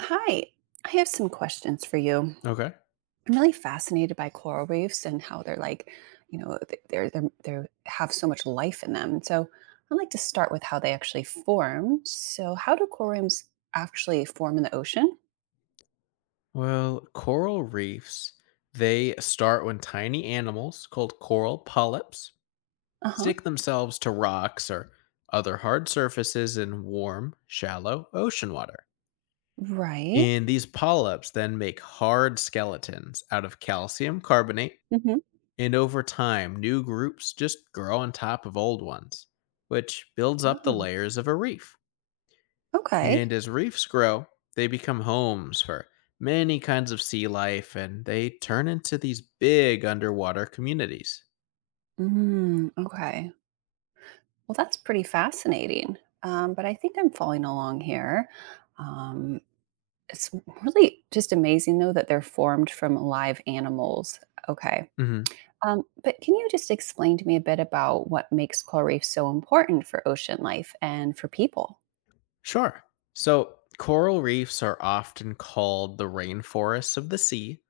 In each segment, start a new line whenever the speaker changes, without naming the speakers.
Hi, I have some questions for you.
Okay.
I'm really fascinated by coral reefs and how they're like, you know, th- they're they're they have so much life in them. So I'd like to start with how they actually form. So how do coral reefs actually form in the ocean?
Well, coral reefs, they start when tiny animals called coral polyps
Uh huh.
stick themselves to rocks or other hard surfaces in warm, shallow ocean water.
Right.
And these polyps then make hard skeletons out of calcium carbonate.
Mm-hmm.
And over time, new groups just grow on top of old ones, which builds up the
Oh,
layers of a reef.
okay.
And as reefs grow, they become homes for many kinds of sea life and they turn into these big underwater communities.
Mm, okay. Well, that's pretty fascinating. But I think I'm following along here. Um, It's really just amazing, though, that they're formed from live animals. Okay.
hmm
But can you just explain to me a bit about what makes coral reefs so important for ocean life and for people?
Sure. So, coral reefs are often called the rainforests of the sea,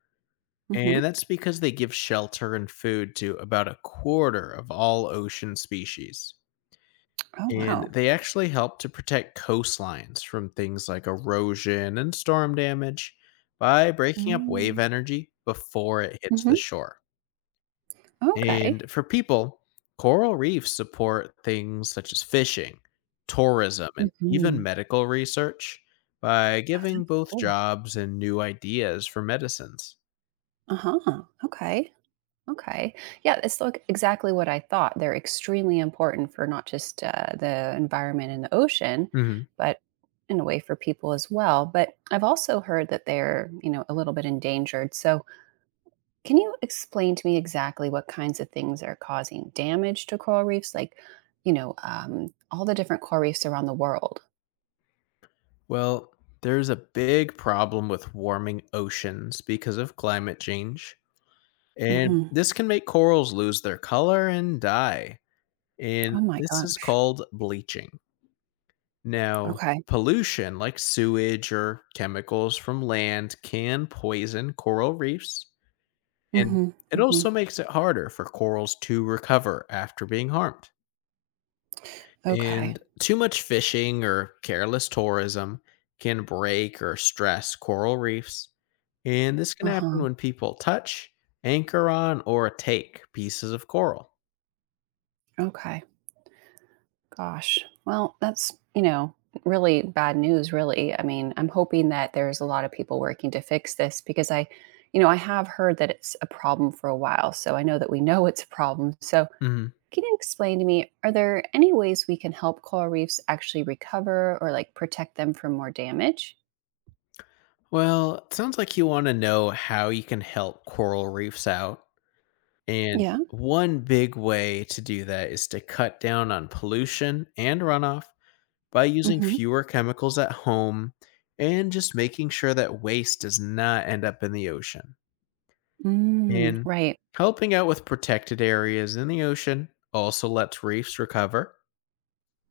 Hmm.
and that's because they give shelter and food to about a quarter of all ocean species.
Oh,
And
wow.
they actually help to protect coastlines from things like erosion and storm damage by breaking up
Mm-hmm.
wave energy before it hits the shore.
Okay.
And for people, coral reefs support things such as fishing, tourism, and even
Hmm.
medical research by
Oh,
giving
that's
both
cool.
jobs and new ideas for medicines.
Uh huh. Okay. Okay. Yeah, it's like exactly what I thought. They're extremely important for not just the environment and the ocean,
Mhm.
but in a way for people as well. But I've also heard that they're, a little bit endangered. So, can you explain to me exactly what kinds of things are causing damage to coral reefs? Like, all the different coral reefs around the world.
Well, there's a big problem with warming oceans because of climate change. And
Hmm.
this can make corals lose their color and die. And
Oh my
this is
gosh.
called bleaching. Now,
Okay.
pollution like sewage or chemicals from land can poison coral reefs. And
Hmm,
it
hmm.
also makes it harder for corals to recover after being harmed.
Okay.
And too much fishing or careless tourism can break or stress coral reefs. And this can
Uh
happen
huh.
when people touch, anchor on, or take pieces of coral.
Okay. Gosh. Well, that's, really bad news, really. I mean, I'm hoping that there's a lot of people working to fix this because I have heard that it's a problem for a while. So I know that we know it's a problem. So
Mhm.
can you explain to me, are there any ways we can help coral reefs actually recover or like protect them from more damage?
Well, it sounds like you want to know how you can help coral reefs out. And
Yeah.
one big way to do that is to cut down on pollution and runoff by using
Mm-hmm.
fewer chemicals at home and just making sure that waste does not end up in the ocean.
Mm,
And
right.
helping out with protected areas in the ocean also lets reefs recover.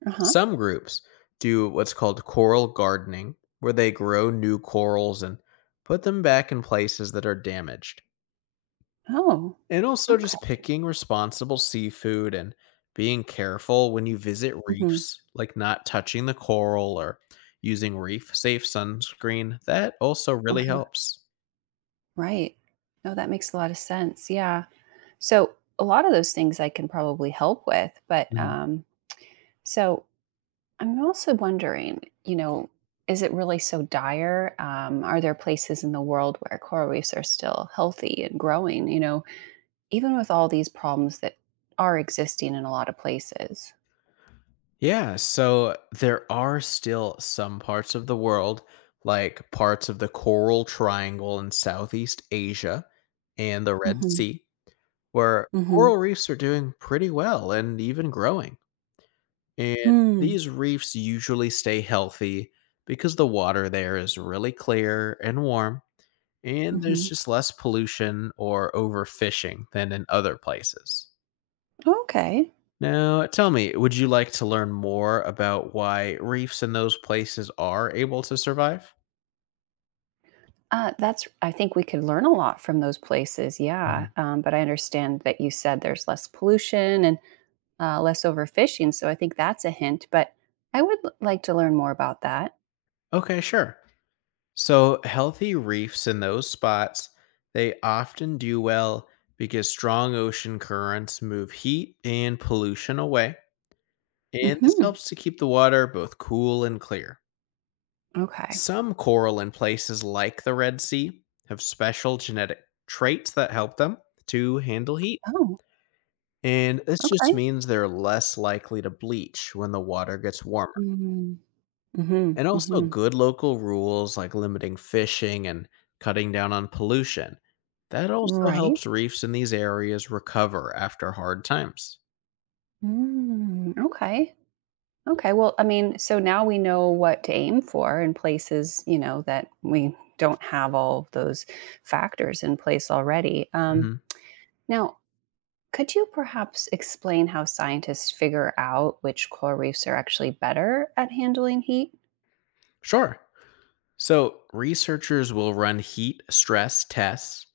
Uh-huh.
Some groups do what's called coral gardening, where they grow new corals and put them back in places that are damaged.
Oh,
And also
okay.
just picking responsible seafood and being careful when you visit
Mm-hmm.
reefs, like not touching the coral or using reef safe sunscreen. That also really
Uh-huh.
helps.
Right. No, that makes a lot of sense. Yeah. So a lot of those things I can probably help with, but so I'm also wondering, is it really so dire? Are there places in the world where coral reefs are still healthy and growing? Even with all these problems that are existing in a lot of places.
Yeah, so there are still some parts of the world, like parts of the Coral Triangle in Southeast Asia and the Red
Mm-hmm.
Sea, where
Mm-hmm.
coral reefs are doing pretty well and even growing. And
Hmm, hmm,
these reefs usually stay healthy because the water there is really clear and warm,
hmm,
and there's
hmm.
just less pollution or overfishing than in other places.
Okay.
Now, tell me, would you like to learn more about why reefs in those places are able to survive?
That's. I think we could learn a lot from those places. Yeah,
Mhm.
but I understand that you said there's less pollution, and less overfishing. So I think that's a hint, but I would like to learn more about that.
Okay, sure. So, healthy reefs in those spots, they often do well because strong ocean currents move heat and pollution away, and this
Hmm.
helps to keep the water both cool and clear.
Okay.
Some coral in places like the Red Sea have special genetic traits that help them to handle heat.
Oh,
And this
okay.
just means they're less likely to bleach when the water gets warmer.
Mm-hmm.
And also,
Mm-hmm.
good local rules like limiting fishing and cutting down on pollution. That also
Right.
helps reefs in these areas recover after hard times.
Mm, okay. Okay. Well, I mean, so now we know what to aim for in places, that we don't have all of those factors in place already.
hmm
Now, could you perhaps explain how scientists figure out which coral reefs are actually better at handling heat?
Sure. So, researchers will run heat stress tests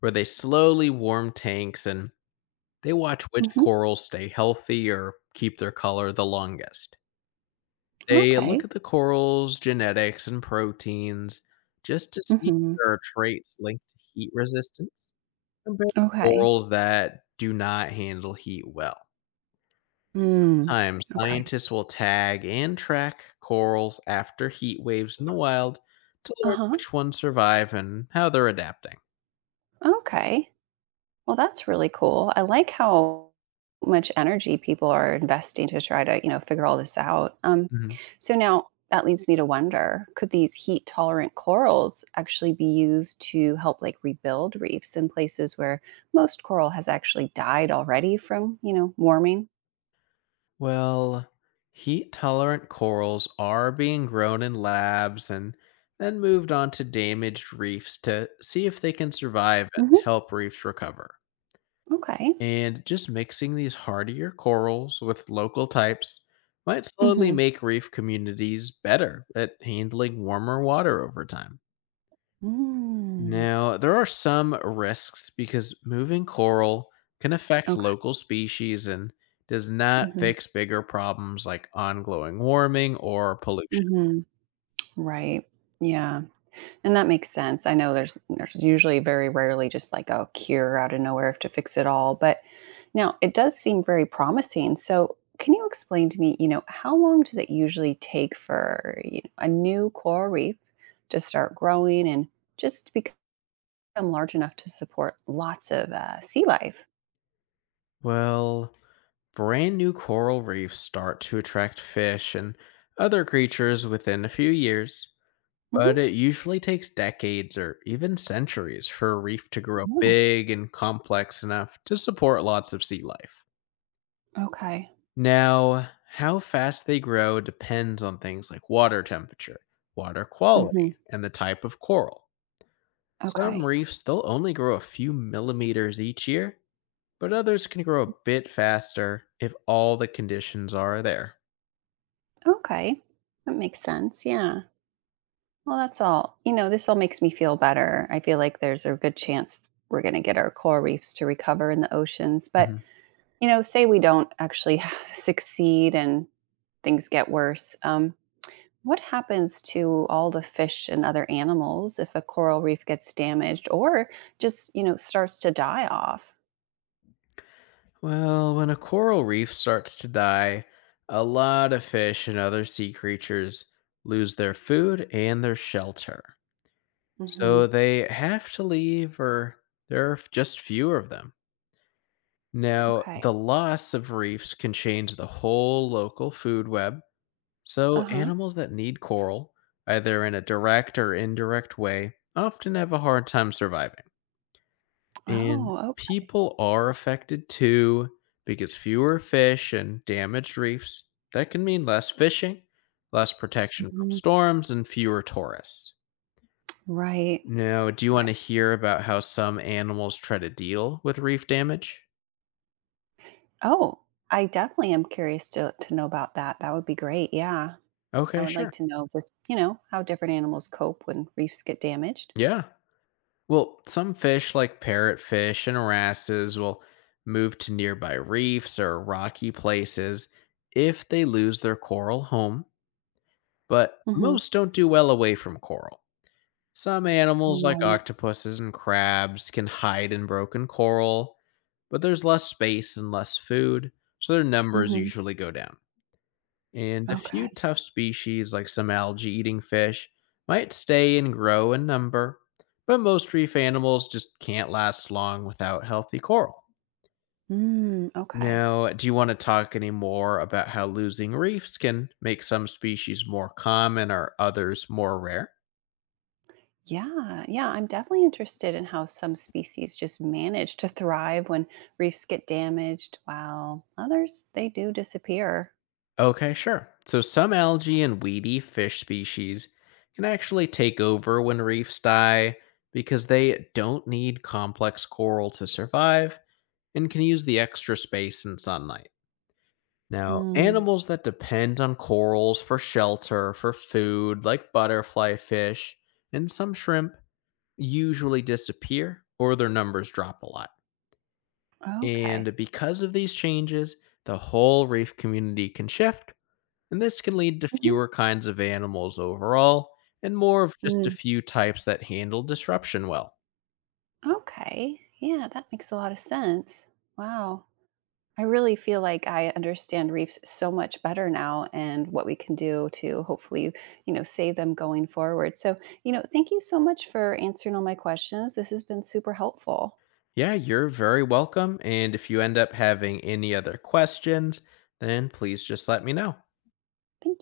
where they slowly warm tanks and they watch which
Hmm.
corals stay healthy or keep their color the longest. They look
Okay.
at the coral's genetics and proteins just to see if
Mhm.
there are traits linked to heat resistance compared to
Okay.
corals that do not handle heat well.
Mm.
Time
Okay.
scientists will tag and track corals after heat waves in the wild to learn
Uh-huh.
which ones survive and how they're adapting.
Okay. Well, that's really cool. I like how much energy people are investing to try to, figure all this out.
Mhm.
So now that leads me to wonder, could these heat tolerant corals actually be used to help like rebuild reefs in places where most coral has actually died already from, warming?
Well, heat tolerant corals are being grown in labs and then moved on to damaged reefs to see if they can survive and
Hmm.
help reefs recover.
Okay.
And just mixing these hardier corals with local types might slowly
Mm-hmm.
make reef communities better at handling warmer water over time.
Mm.
Now, there are some risks because moving coral can affect
Okay.
local species and does not
Mm-hmm.
fix bigger problems like ongoing warming or pollution.
Mm-hmm. Right. Yeah. And that makes sense. I know there's usually very rarely just like a cure out of nowhere to fix it all, but now it does seem very promising. So, can you explain to me, how long does it usually take for a new coral reef to start growing and just become large enough to support lots of sea life?
Well, brand new coral reefs start to attract fish and other creatures within a few years, but
Hmm.
it usually takes decades or even centuries for a reef to grow big and complex enough to support lots of sea life.
Okay.
Now, how fast they grow depends on things like water temperature, water
Hmm.
quality, and the type of coral. Some
Okay.
reefs, they'll only grow a few millimeters each year, but others can grow a bit faster if all the conditions are there.
Okay. That makes sense. Yeah. Well, that's all. This all makes me feel better. I feel like there's a good chance we're going to get our coral reefs to recover in the oceans. But,
Mhm.
say we don't actually succeed and things get worse. What happens to all the fish and other animals if a coral reef gets damaged or just, starts to die off?
Well, when a coral reef starts to die, a lot of fish and other sea creatures lose their food and their shelter. So
Hmm.
they have to leave, or there are just fewer of them. Now,
Okay.
the loss of reefs can change the whole local food web,
Uh
so
huh.
animals that need coral, either in a direct or indirect way, often have a hard time surviving. And
Oh, oh,
people are affected too, because fewer fish and damaged reefs, that can mean less fishing, less protection from
mhm.
storms, and fewer tourists.
Right.
Now, do you want
Right.
to hear about how some animals try to deal with reef damage?
Oh, I definitely am curious to know about that. That would be great. Yeah. I
Okay,
would like
sure.
to know just, how different animals cope when reefs get damaged.
Yeah. Well, some fish like parrotfish and wrasses will move to nearby reefs or rocky places if they lose their coral home, but
Mhm.
most don't do well away from coral. Some animals like
Right.
octopuses and crabs can hide in broken coral, but there's less space and less food, so their numbers
Mhm.
usually go down and a few
Okay.
tough species like some algae-eating fish might stay and grow in number, but most reef animals just can't last long without healthy coral.
Mm, okay.
Now, do you want to talk any more about how losing reefs can make some species more common or others more rare?
Yeah. Yeah. I'm definitely interested in how some species just manage to thrive when reefs get damaged, while others, they do disappear.
Okay, sure. So, some algae and weedy fish species can actually take over when reefs die because they don't need complex coral to survive and can use the extra space and sunlight. Now,
Mm,
animals that depend on corals for shelter, for food, like butterfly fish and some shrimp, usually disappear or their numbers drop a lot.
okay.
And because of these changes, the whole reef community can shift, and this can lead to
Mhm.
fewer kinds of animals overall and more of just a
Mm,
few types that handle disruption well.
okay. Yeah. That makes a lot of sense. Wow. I really feel like I understand reefs so much better now and what we can do to hopefully, save them going forward. So, thank you so much for answering all my questions. This has been super helpful.
Yeah, you're very welcome. And if you end up having any other questions, then please just let me know.
Thank